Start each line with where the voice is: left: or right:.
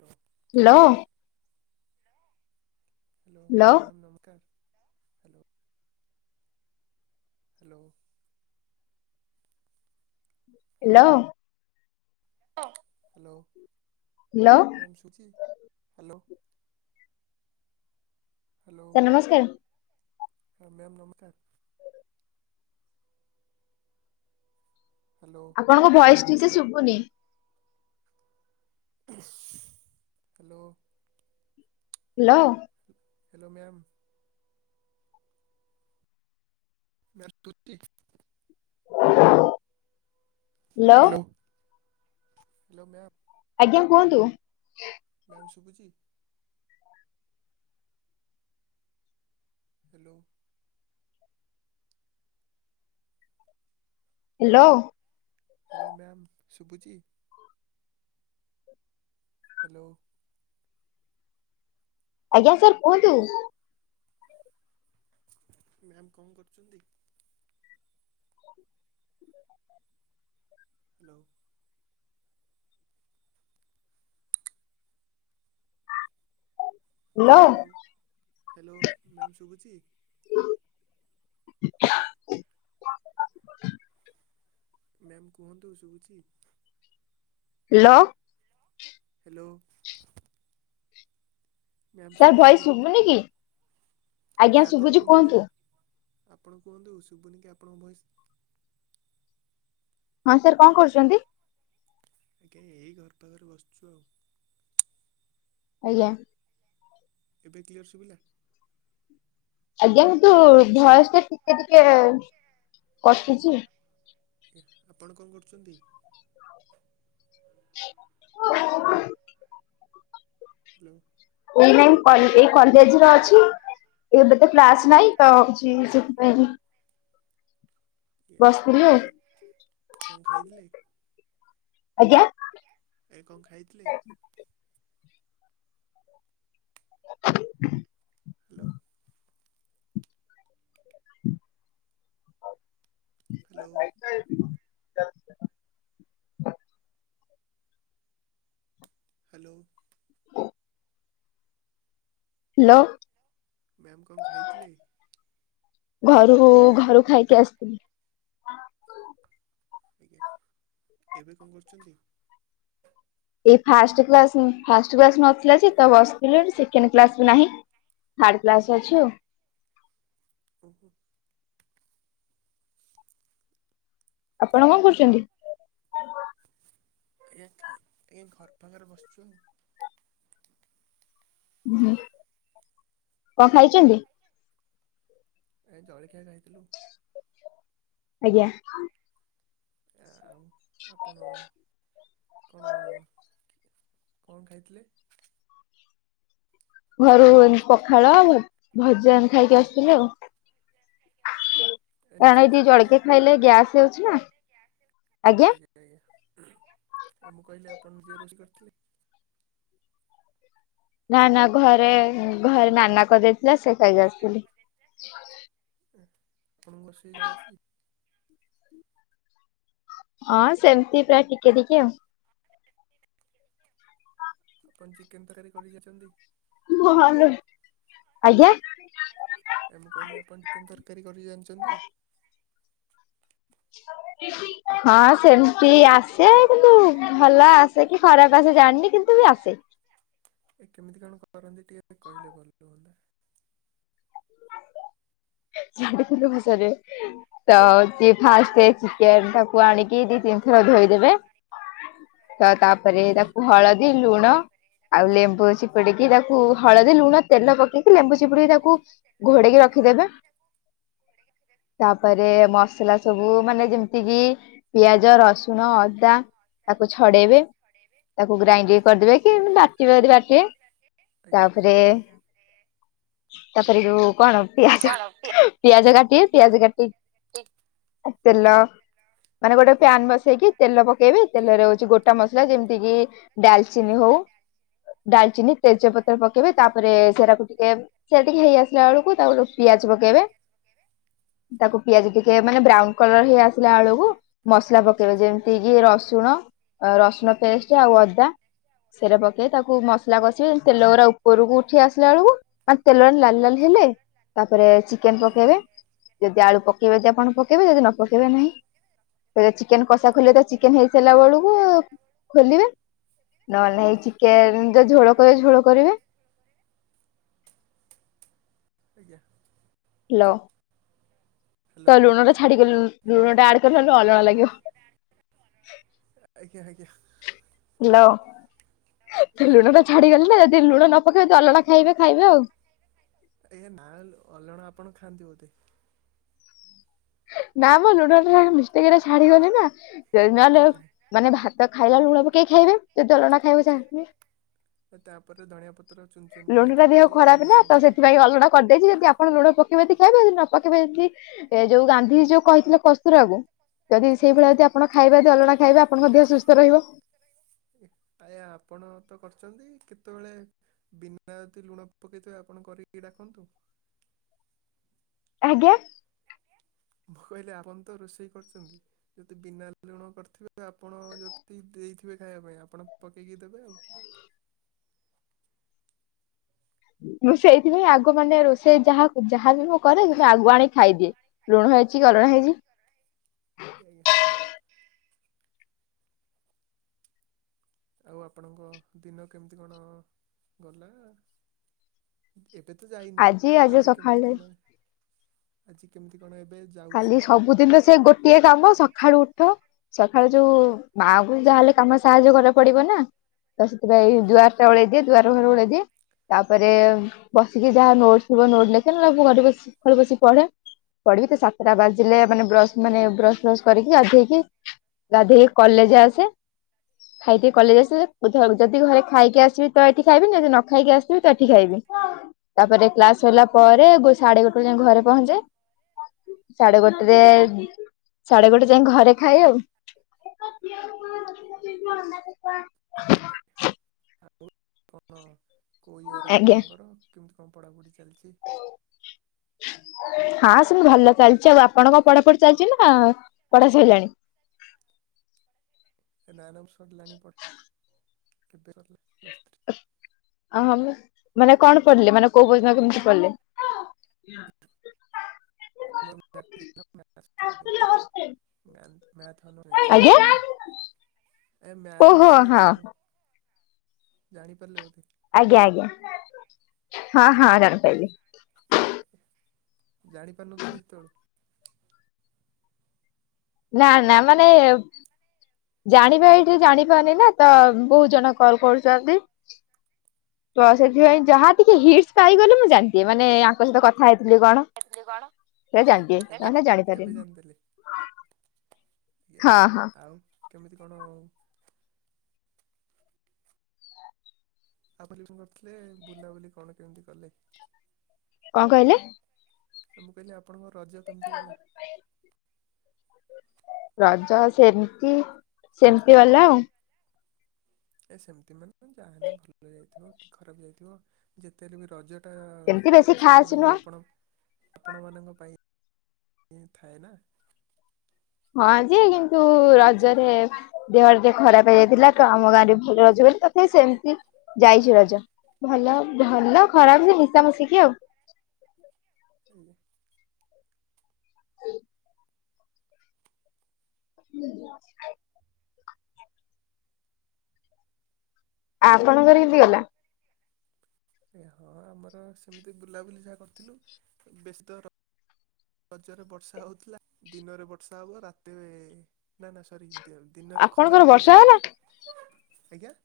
right: ହଁ
left: hello
right: hello ଆଜ୍ଞା ma'am ନମସ୍କାର। Hello hello. Hello
left: hello
right: hello.
left: Hello.
right: Ma'am ସୁବୁଚି ହାଲୋ।
left: ସାର୍ ନମସ୍କାର।
right: ହଁ ମ୍ୟାମ୍ ନମସ୍କାର। ହାଲୋ।
left: ଆପଣଙ୍କ ଭଏସ ଠିକ୍ ସେ ଶୁଭୁନି।
right: Hello.
left: Hello.
right: Hello ma'am. [unintelligible] Hello hello ma'am.
left: ଆଜ୍ଞା କୁହନ୍ତୁ।
right: ମ୍ୟାମ୍ ଶୁଭୁଚି। ହାଲୋ।
left: ହାଲୋ।
right: ହ୍ୟାଲୋ ମ୍ୟାମ୍ ଶୁଭୁଚି। ହାଲୋ।
left: ଆଜ୍ଞା ସାର୍ କୁହନ୍ତୁ।
right: ମ୍ୟାମ୍ କଣ କରୁଛନ୍ତି? ହ୍ୟାଲୋ। ହ୍ୟାଲୋ ହ୍ୟାଲୋ ମ୍ୟାମ୍ ଶୁଗୁଚି। ମ୍ୟାମ କୁହନ୍ତୁ ଶୁବୁଚି।
left: ହାଲୋ।
right: ହ୍ୟାଲୋ। ମ୍ୟାମ
left: ସାର୍
right: ଶୁଭୁଚି
left: ଭଏସ ଶୁଭୁନି କି? ଆଜ୍ଞା
right: ନାଇଁ ଆପଣ
left: ଶୁଭୁଛି
right: କୁହନ୍ତୁ। ଆପଣ କୁହନ୍ତୁ ଶୁବୁନି କି ଆପଣଙ୍କ ଭଏସ।
left: ହଁ ସାର୍ କଣ କରୁଛନ୍ତି।
right: ଆଜ୍ଞା ଏଇ ଘର ପାଖରେ ବସିଛୁ ଆଉ।
left: ଆଜ୍ଞା।
right: ଏବେ କ୍ଲିୟର ଶୁଭିଲା?
left: ଆଜ୍ଞା କିନ୍ତୁ ଭଏସ ଟା ଟିକେ ଟିକେ କଟୁଛି।
right: ଆଜ୍ଞା ଆପଣ କଣ କରୁଛନ୍ତି?
left: [unintelligible]
right: ହାଲୋ।
left: ଏଇ ନାଇଁ କ ଏଇ କଲେଜ ର ଅଛି। ଏବେ ତ କ୍ଲାସ ନାଇଁ ତ କିଛି ସେଥିପାଇଁ।
right: ଆଞା ଆଜ୍ଞା
left: ବସିଥିଲି ଆଉ
right: କଣ କଣ ଖାଇଥିଲେ।
left: ଆଜ୍ଞା।
right: ନାଇଁ କଁ ଖାଇଥିଲେ। Hello. Hello.
left: [unintelligible]
right: Hello.
left: Hello.
right: Ma'am କଣ ଖାଇଥିଲେ?
left: ଘରୁ, ଘରୁ ଖାଇକି ଆସିଥିଲି।
right: ଆଜ୍ଞା, ଏବେ କଣ କରୁଛନ୍ତି?
left: ଏ ଫାଷ୍ଟ୍ କ୍ଲାସ୍ ଫାଷ୍ଟ୍ କ୍ଲାସ୍ ନଥିଲା ଯେ ତ ବସିଥିଲି ଏଇଠି ସେକେଣ୍ଡ କ୍ଲାସ୍ ବି ନାହିଁ। ଥାର୍ଡ କ୍ଲାସ୍ ଅଛି ଆଉ।
right: ଓହୋ।
left: ଆପଣ କଣ କରୁଛନ୍ତି?
right: ଆଜ୍ଞା ଆଜ୍ଞା, ଘର ପାଖରେ ବସିଛୁ ଆଉ।
left: ହୁଁ, କଣ ଖାଇଛନ୍ତି?
right: ଏଇ ଜଳଖିଆ ଖାଇଥିଲୁ।
left: ଆଜ୍ଞା।
right: ଆ ଆଉ ଆପଣ କଣ କଣ ଖାଇଥିଲେ?
left: ଘରୁ ପଖାଳ ଭଜା ଖାଇକି ଆସିଥିଲି ଆଉ।
right: [unintelligible] ଖାଇକି ଆସିଥିଲେ ଆଉ
left: କାରଣ ଏ ଟିକେ ଜଳଖିଆ ଖାଇଲେ ଗ୍ୟାସ୍ ହେଇଯାଉଛି ନା ଆଜ୍ଞା।
right: ଆଜ୍ଞା ଆଜ୍ଞା, ଏ ମୁଁ କହିଲି ଆପଣ ଜେରକ୍ସ କରିଥିଲେ?
left: ନା ନା ଘରେ ଘରେ ନାନା କରିଦେଇଥିଲା ସେ ଖାଇକି ଆସିଥିଲି।
right: ଆପଣଙ୍କୁ ରୋଷେଇ ଜଣା ଅଛି?
left: ହଁ ସେମିତି ପ୍ରାୟ ଟିକେ ଟିକେ ଆଉ।
right: ଆପଣ ଚିକେନ୍ ତରକାରୀ କରି ଜାଣିଛନ୍ତି?
left: [unintelligible] ଆଜ୍ଞା
right: ଆ ମୁଁ କହିଲି ଆପଣ ଚିକେନ୍ ତରକାରୀ କରିକି ଜାଣିଛନ୍ତି?
left: [unintelligible] ହଁ ସେମିତି ଆସେ କିନ୍ତୁ ଭଲ ଆସେ କି ଖରାପ ଆସେ ଜାଣିନି କିନ୍ତୁ ବି ଆସେ।
right: ଏ କେମିତି କଣ କରନ୍ତି ଟିକେ କହିଲେ ଭଲ ହୁଅନ୍ତା।
left: [unintelligible] ତ ହେଉଛି ଫାଷ୍ଟ ଚିକେନ୍ ଟାକୁ କୁ ଆଣିକି ଦି ତିନିଥର ଧୋଇଦେବେ ତ ତା ତାପରେ
right: ଆଜ୍ଞା
left: ତାକୁ ହଳଦୀ, ଲୁଣ ଆଉ ଲେମ୍ବୁ ଅଛି ଚିପୁଡିକି ତାକୁ ହଳଦୀ, ଲୁଣ, ତେଲ ପକେଇକି ଲେମ୍ବୁ ଚିପୁଡିକି ତାକୁ ଘୋଡେଇକି ରଖିଦେବେ। ତାପରେ
right: ଆଜ୍ଞା
left: ମସଲା ସବୁ ମାନେ ଯେମିତି କିି ପିଆଜ, ରସୁଣ, ଅଦା ତାକୁ ଛଡେଇବେ ତାକୁ ଗ୍ରାଇଣ୍ଡିକି କରିଦେବେ କି ବାଟିବେ ଯଦି ବାଟିବେ
right: ଆଜ୍ଞା।
left: ତାପରେ, ତାପରେ ଯୋଉ କଣ ପିଆଜ
right: ଆଜ୍ଞା।
left: ପିଆଜ କାଟିିବେ ପିଆଜ କାଟି, ତେଲ ମାନେ ଗୋଟେ ପ୍ୟାନ ବସେଇକି ତେଲ ପକେଇବେ ତେଲରେ ହଉଛି ଗୋଟା ମସଲା ଯେମିତିକିି ଡାଲଚିନି ହଉ ଡାଲଚିନି ତେଜପତ୍ର ପକେଇବେ ତାପରେ ସେରାକୁ ଟିକେ ସେରା ଟିକେ ହେଇ ଆସିଲା ବେଳକୁ ତା ପିଆ ଜ ପକେଇବେ, ତାକୁ ପିଆଜ ଟିକେ ମାନେ ବ୍ରାଉନ କଲର ହେଇ ଆସି ଆସିଲା ବେଳକୁ ମସଲା ପକେଇବେ ଯେମିତି କିି ରସୁଣ, ରସୁଣ ପେଷ୍ଟ ଆଉ ଅଦା- ସେରା ପକେଇ ତାକୁ ମସଲା କଷିବି ତେଲ ଗୁଡା ଉପରକୁ ଉଠି ଆସିଲା ବେଳକୁ ମା ତେଲ ଲାଲ୍ ଲାଲ୍ ହେଲେ ତାପରେ ଚିକେନ୍
right: ଆଜ୍ଞା। ଆଜ୍ଞା
left: ପକେଇବେ ଯଦି ଆଳୁ ପକେଇବେ ଯଦି ଆପଣ ପକେଇବେ ଯଦି ନ ପକେଇବେ ନାହିଁ। ଏ ଚିକେନ କଷା ଖୋଲିବା ପାଇ ଚିକେନ ହେଇ ସାରିଲା ବେଳକୁ ଖୋଲିବେ। ନହେଲେ ନାଇ ଚିକେନ ଯେ ଝୋଳ କରିବେ ଝୋଳ କରିବେ।
right: ଆଜ୍ଞା।
left: ହାଲୋ
right: ହ୍ୟାଲୋ
left: ତ ଲୁଣ ଟା ଛାଡି ଗଲି ଲୁଣ ଟା ଆଡ କରିବାନ୍ତୁ ଅଲଣା ଲାଗିବ।
right: ତ ଆଜ୍ଞା ଆଜ୍ଞା।
left: ହ୍ଯାଲୋ
right: ହ୍ୟାଲୋ
left: ଲୁଣ ଟା ଛାଡିଗଲି ନା ଯଦି ଲୁଣ ନ ପକେଇବେ ଅଲଣା ଖାଇବେ ଖାଇବେ ଆଉ।
right: ଆଜ୍ଞା ନାଲୋ ଅଲଣା ଆପଣ ଖାଆନ୍ତି ବୋଧେ?
left: ନା ମୁଁ ଲୁଣ ମୁଁ ମିସ୍ଟେକରେ ଛାଡିଗଲି ନା ନହେଲେ
right: ଆଜ୍ଞା। ଆଜ୍ଞା।
left: ମାନେ ଭାତ ତ ଖାଇଲା ବେଳେ ଲୁଣ ପକେଇ ଖାଇବେ ଯଦି ଅଲଣା ଖାଇବେ ସେମିତି
right: ତାପରେ ଧଣିଆଁ ପତ୍ର ଚୁନ ଚୁନ କରି କାଟିି ଗାର୍ନିସିଂ କରିଦେବେ।
left: କରିଦେଇକି ଯଦି ଆପଣ ଲୁଣ ପକେଇବେ ଯଦି ଖାଇବେ ନ ପକେଇବେ ଯଦି ଏଜ ଯୋଉ ଗାନ୍ଧି ଯୋଉ କହିଥିଲେ କସ୍ତୁରି ବାବୁ ଯଦି
right: ଆଜ୍ଞା।
left: ସେଇଭଳିଆ ଯଦି ଆପ ଆପଣ ଖାଇବା ଯଦି ଅଲଣା ଖାଇବେ ଆପଣଙ୍କ ଦେହ ସୁସ୍ଥ ରହିବ।
right: ଆଜ୍ଞା ଆପଣ ତ କରିଛନ୍ତି କେତେବେଳେ ବିନା ଯଦି ଲୁଣ ପକାଇଥିବେ ଆପଣ କରିକି ଡାକନ୍ତୁ।
left: ଆଜ୍ଞା।
right: ମୁଁ କହିଲି ଆପଣ ତ ରୋଷେଇ କରୁଛନ୍ତି। ଯଦି ବିନା ଲୁଣ କରିଥିବେ ଆପଣ ଯଦି ଦେଇଥିବେ ଖାଇବା ପାଇଁ ଆପଣ ପକେଇକି ଦେବେ ଆଉ
left: ମୁଁ ସେଇଥିପାଇଁ ଆଗ ମାନେ ରୋଷେଇ ଯାହାକୁ ଯାହାବି ମୁଁ କରେ ଯେହେତୁ ଆଗୁଆ ଆଣି ଖାଇଦିଏ ଲୁଣ ହେଇଛି ଅଲଣା ହେଇଛି।
right: ଆଜ୍ଞା ଆଜ୍ଞା। ଆଉ ଆପଣଙ୍କ ଦିନ କେମିତି କଣ ଗଲା? ଏବେ ତ ଯାଇନି
left: ଆଜି
right: ତୋ
left: ଆଜି
right: କାଲି କେମିତି
left: ସକାଳେ
right: କଣ ଆଜି କେମିତି କଣ ଏବେ ଯା
left: କାଲି ସବୁଦିନେ ସେ ଗୋଟିଏ କାମ ସକାଳୁ ଉଠ। ସକାଳୁ ଯୋଉ ମାଙ୍କୁ ଯାହାହେଲେ କାମ ସାହାଯ୍ୟ କରି ବାକୁ ପଡିବ ନା। ତା ସହିତଯାଇ
right: ଆଜ୍ଞା
left: ଦ୍ୱାରଟା ଓଳେଇ ଦିଏ ଦ୍ୱାର ଘର ଓଳେଇ ଦିଏ। ତାପରେ ବସିକି ଯାହା ନୋଟସ ଥିବ ନୋଟ ଲେଖେ ନ ହେଲେ ମୁଁ ଘରେ ବସି ସକାଳୁ ବସି ପଢେ। ପଢିକି ତ ସାତଟା ବାଜିଲେ ମାନେ ବ୍ର ମାନେ ବ୍ରସ୍ ଫ୍ରସ୍ କରିକି ଗାଧେଇକି ଗାଧେଇ କଲେଜ ଆସେ ଖାଇକି କଲେଜ ଆସିଲେ [inaudible] ଯଦି ଘରେ ଖାଇକି ଆସିବି ତ ଏଠି ଖାଇବିନି ଯଦି ନଖାଇକି ଆସିବି ତି ତଠି ଖାଇବି ତାପରେ କ୍ଲାସ ସରିଲା ପରେ ଗୋ ସାଢେ ଗୋଟେରେ ଯାଇ ଘରେ ପହଞ୍ଚେ ସାଢେଗୋଟେ ରେ ସାଢେଗୋଟେ ଯାଇଁ ଘରେ ଖାଏ ଆଉ। [unintelligible]
right: [inaudible] ଆଉ କଣ କୋଉ ୟିଅର
left: ଆଜ୍ଞା।
right: ଆପଣଙ୍କର? କେମିତି କଣ ପଢାପଢି ଚାଲିଛି?
left: ହଁ ସେମିତି ଭଲଚାଲିଛି ଆଉ ଆପଣଙ୍କ ପଢାପଢି ଚାଲିଛି ନା ପଢା ସଇଲାଣି?
right: ସେ ନା ନା ବି ସରିଲାଣି ପଢା ଏବେ ସରିଲା ପ୍ଲସଥ୍ରୀ।
left: ଅ ମାନେ କଣ ପଢିଲେ ମାନେ କୋଉ [inaudible] କେମିତି ପଢିଲେ?
right: [unintelligible] ମ୍ଯାନ ମ୍ଯାଥ ଅନର ନେଇଥିଲି।
left: ଆଜ୍ଞା।
right: ଏ
left: ଓହୋ
right: ମ୍ଯାଥଭର୍ସ
left: ହଁ
right: ନେଇଥିଲି ମୁଁ ଜାଣିପାରିଲେ ବୋଧେ।
left: ଆଜ୍ଞା ଆଜ୍ଞା ହଁ ହଁ ଜାଣି ପାଇଲି।
right: ଏ ଜାଣିପାରୁନଥିଲେ ସେତେବେଳୁ
left: ନା ନା ମାନେ ଜାଣିପାଇଲି ଏଠି ଜାଣିପାନି ନା ତ ବହୁତ ଜଣ କଲ କରୁଛନ୍ତି ତ ସେଥିପାଇଁ ଯାହା ଟିକେ ହିଟ୍ସ ପାଇଗଲେ ମୁଁ ଜାଣିଦିଏ ମାନେ ଆଙ୍କ ସହିତ କଥା ହେଇଥିଲି କଣ। ସେ ଜାଣିଦିଏ
right: ଏ- ଏବେ
left: ନାହଲେ
right: ଏବେ
left: ଜାଣିପାରେନି।
right: ୟେ
left: ହଁ ହଁ
right: ଆଉ କେମିତି କଣ? ଆଭଲିସନ କରିଥିଲେ ବୁଲାବୁଲି କଣ କେମିତି କଲେ [unintelligible]
left: କଣ କହିଲେ?
right: ମୁଁ କହିଲି ଆପଣଙ୍କ ରଜ କେମିତି ଗଲା?
left: [inaudible] [inaudible] ରଜ ସେମିତି ସେମିତି ଗଲା ଆଉ।
right: ଏ ସେମିତି ମାନେ ଯାହାହଲେ ଭଲ ଯାଇଥିବ କି ଖରାପ ଯାଇଥିବ ଯେତେହେଲେ ବି ରଜ
left: ସେମିତି ବେଶୀ
right: ଅ
left: ଖାସ୍ ନୁହଁ।
right: ଝିଅମାନଙ୍କୁ ଆପଣ ଆପଣମାନଙ୍କ ପାଇଁ ଏ ଥାଏନା।
left: ହଁ ଯେ କିନ୍ତୁ ରଜରେ ଦେହ ଟିକେ ଖରାପ ହେଇଯାଇଥିଲା ତ ଆମ ଗାଁରେ ଭଲ ରଜ ବୋଲି ତଥାପି ସେମିତି ଯାଇଛି ରଜ। ଭଲ ଭଲ ଖରାପ ସେ ମିଶାମିଶିକି ଆଉ।
right: [unintelligible]
left: [inaudible] ହୁଁ। [unintelligible] ଆପଣଙ୍କର କେମିତି ଗଲା?
right: ଏ ହଁ ଆମର ସେମିତି ବୁଲାବୁଲି ଯାହା କରିଥିଲୁ ବେଶୀ ତ ରଜରେ ବର୍ଷା ହଉଥିଲା ଦିନରେ ବର୍ଷା ହବ ରାତିରେ ନା ନା ସରି ଦିନରେ ଖରା
left: ଆପଣଙ୍କର
right: ହୁଏ
left: ବର୍ଷା ହେଲା?
right: ଜୋରରେ ଆଜ୍ଞା [unintelligible]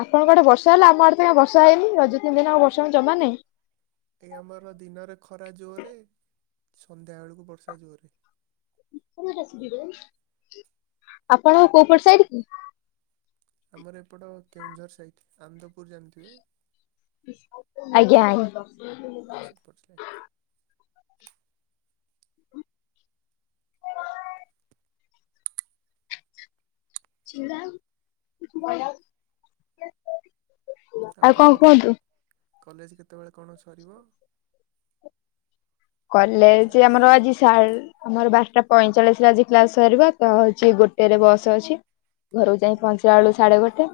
left: ଆପଣଙ୍କ ଆଡେ ବର୍ଷା ହେଲା ଆମଆଡେ କାଇଁ ବର୍ଷା ହେଇନି ରଜ ତିିନିଦିନି ଆଉ ବର୍ଷା ଜମାନାଇ।
right: ଏଇ ଆମର ଦିନରେ ଖରା ଜୋରରେ ସନ୍ଧ୍ୟା ବେଳକୁ ବର୍ଷା ଜୋରରେ।
left: [unintelligible] ଆପଣଙ୍କ କୋଉପଟ ସାଇଡ କି?
right: ଆମର ଏପଟ କେଉଁଝର ସାଇଟ୍ ଆନ୍ଦପୁର ଜାଣିଥିବେ।
left: ଆଜ୍ଞା ଭଲ।
right: ପଚିଲାକି।
left: ସିଏ ଯାଆନ୍ତୁ, ତୁ କାଇଁ ଯାଉଛୁ।
right: ତ ଆପଣଙ୍କର କଲେଜ କେତେବେଳେ କଣ ସରିବ?
left: କଲେଜ
right: କ୍ଲାସ୍
left: ଆମର ଆଜି ସାର୍ ଆମର ବାରଟା ପଇଁଚାଳିଶ ରେ ଆଜି କ୍ଲାସ୍ ସରିବ ଅଛି ଗୋଟେରେ ବସ୍ ଅଛି। ଘରକୁ ଯାଇ ପହଞ୍ଚିଲାବେଳୁ ସଢେଗୋଟେ।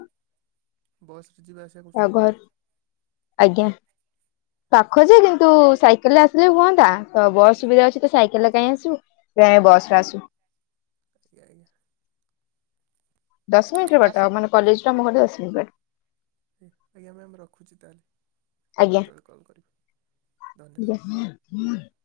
right: ବସ୍ ରେ ଯିବା ଆସିବା କରୁଛନ୍ତି ବୋଧେ।
left: ଆଜ୍ଞା ପାଖଯେ କିନ୍ତୁ ସାଇକେଲରେ ଆସିଲେ ହୁଅନ ହୁଅନ୍ତା ତ ବସ୍ ସୁବିଧା ଅଛି ତ ସାଇକେଲରେ କାହିଁ ଆସିବୁ ସେଥିପାଇଁ ବସରେ ଆସୁ।
right: ଆଜ୍ଞା ଆଜ୍ଞା।
left: ଦଶ ମିନିଟର ବାଟ ଆ ମାନେ କଲେଜ ରୁ ଆମ ଘର ଦଶ ମିନିଟ୍ ର ବାଟ।
right: ହୁଁ, ଆଜ୍ଞା ମ୍ୟାମ୍ ରଖୁଛି ତା ହେଲେ ଆଉ
left: ଆଜ୍ଞା
right: କେତେବେଳେ କଲ କରିବି
left: ଆଜ୍ଞା।
right: ଧନ୍ୟବାଦ୍।
left: [inaudible]